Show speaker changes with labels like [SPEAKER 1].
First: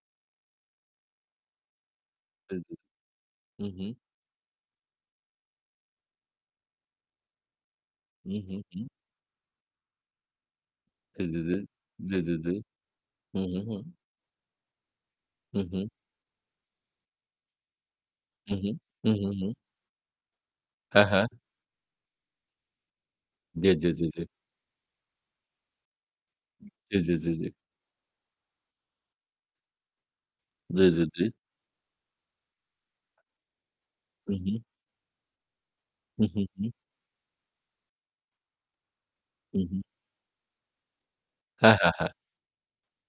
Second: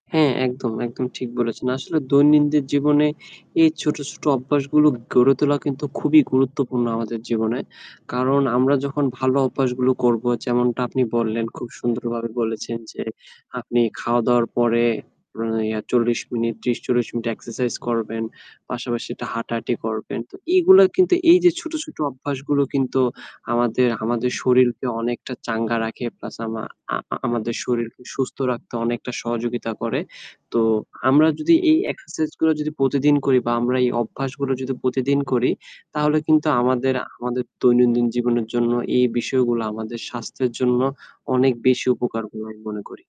[SPEAKER 1] হ্যাঁ, একদম, একদম ঠিক বলেছেন। আসলে
[SPEAKER 2] জি,
[SPEAKER 1] দৈনন্দিন
[SPEAKER 2] জি
[SPEAKER 1] জীবনে
[SPEAKER 2] হু,
[SPEAKER 1] এই
[SPEAKER 2] হু।
[SPEAKER 1] ছোট, ছোট অভ্যাসগুলো গড়ে তোলা কিন্তু খুবই গুরুত্বপূর্ণ আমাদের জীবনে।
[SPEAKER 2] হু,
[SPEAKER 1] কারণ
[SPEAKER 2] হু,
[SPEAKER 1] আমরা
[SPEAKER 2] হু।
[SPEAKER 1] যখন ভালো অভ্যাসগুলো করব যেমনটা আপনি
[SPEAKER 2] জি, জি,
[SPEAKER 1] বললেন,
[SPEAKER 2] জি,
[SPEAKER 1] খুব
[SPEAKER 2] জি,
[SPEAKER 1] সুন্দরভাবে
[SPEAKER 2] জি, জি।
[SPEAKER 1] বলেছেন, যে
[SPEAKER 2] হু, হু, হু।
[SPEAKER 1] আপনি খাওয়া-দাওয়ার পরে অ্যা
[SPEAKER 2] হু,
[SPEAKER 1] ইয়া
[SPEAKER 2] হু।
[SPEAKER 1] ৪০ মিনিট, ৩০-৪০ মিনিট Exercise করবেন।
[SPEAKER 2] হু, হু,
[SPEAKER 1] পাশাপাশি
[SPEAKER 2] হু,
[SPEAKER 1] এটা
[SPEAKER 2] হু, হু।
[SPEAKER 1] হাঁটাহাঁটি করবেন। তো এগুলা
[SPEAKER 2] হ্যাঁ,
[SPEAKER 1] কিন্তু
[SPEAKER 2] হ্যাঁ।
[SPEAKER 1] এই যে ছোট, ছোট অভ্যাসগুলো কিন্তু
[SPEAKER 2] জি, জি
[SPEAKER 1] আমাদের,
[SPEAKER 2] জি, জি।
[SPEAKER 1] আমাদের শরীরকে অনেকটা চাঙ্গা রাখে প্লাস আমা আ
[SPEAKER 2] জি, জি
[SPEAKER 1] আ
[SPEAKER 2] জি, জি।
[SPEAKER 1] আমাদের শরীরকে সুস্থ রাখতে অনেকটা সহযোগিতা করে। তো
[SPEAKER 2] জি, জি জি।
[SPEAKER 1] আমরা যদি এই Exercise গুলা যদি প্রতিদিন করি বা আমরা এই
[SPEAKER 2] হু,
[SPEAKER 1] অভ্যাসগুলো
[SPEAKER 2] হু।
[SPEAKER 1] যদি প্রতিদিন করি তাহলে
[SPEAKER 2] হু, হু,
[SPEAKER 1] কিন্তু
[SPEAKER 2] হু।
[SPEAKER 1] আমাদের, আমাদের দৈনন্দিন জীবনের জন্য এই
[SPEAKER 2] হু,
[SPEAKER 1] বিষয়গুলো
[SPEAKER 2] হু।
[SPEAKER 1] আমাদের স্বাস্থ্যের জন্য অনেক
[SPEAKER 2] হ্যাঁ,
[SPEAKER 1] বেশি
[SPEAKER 2] হ্যাঁ, হ্যাঁ।
[SPEAKER 1] উপকার বলে আমি মনে করি।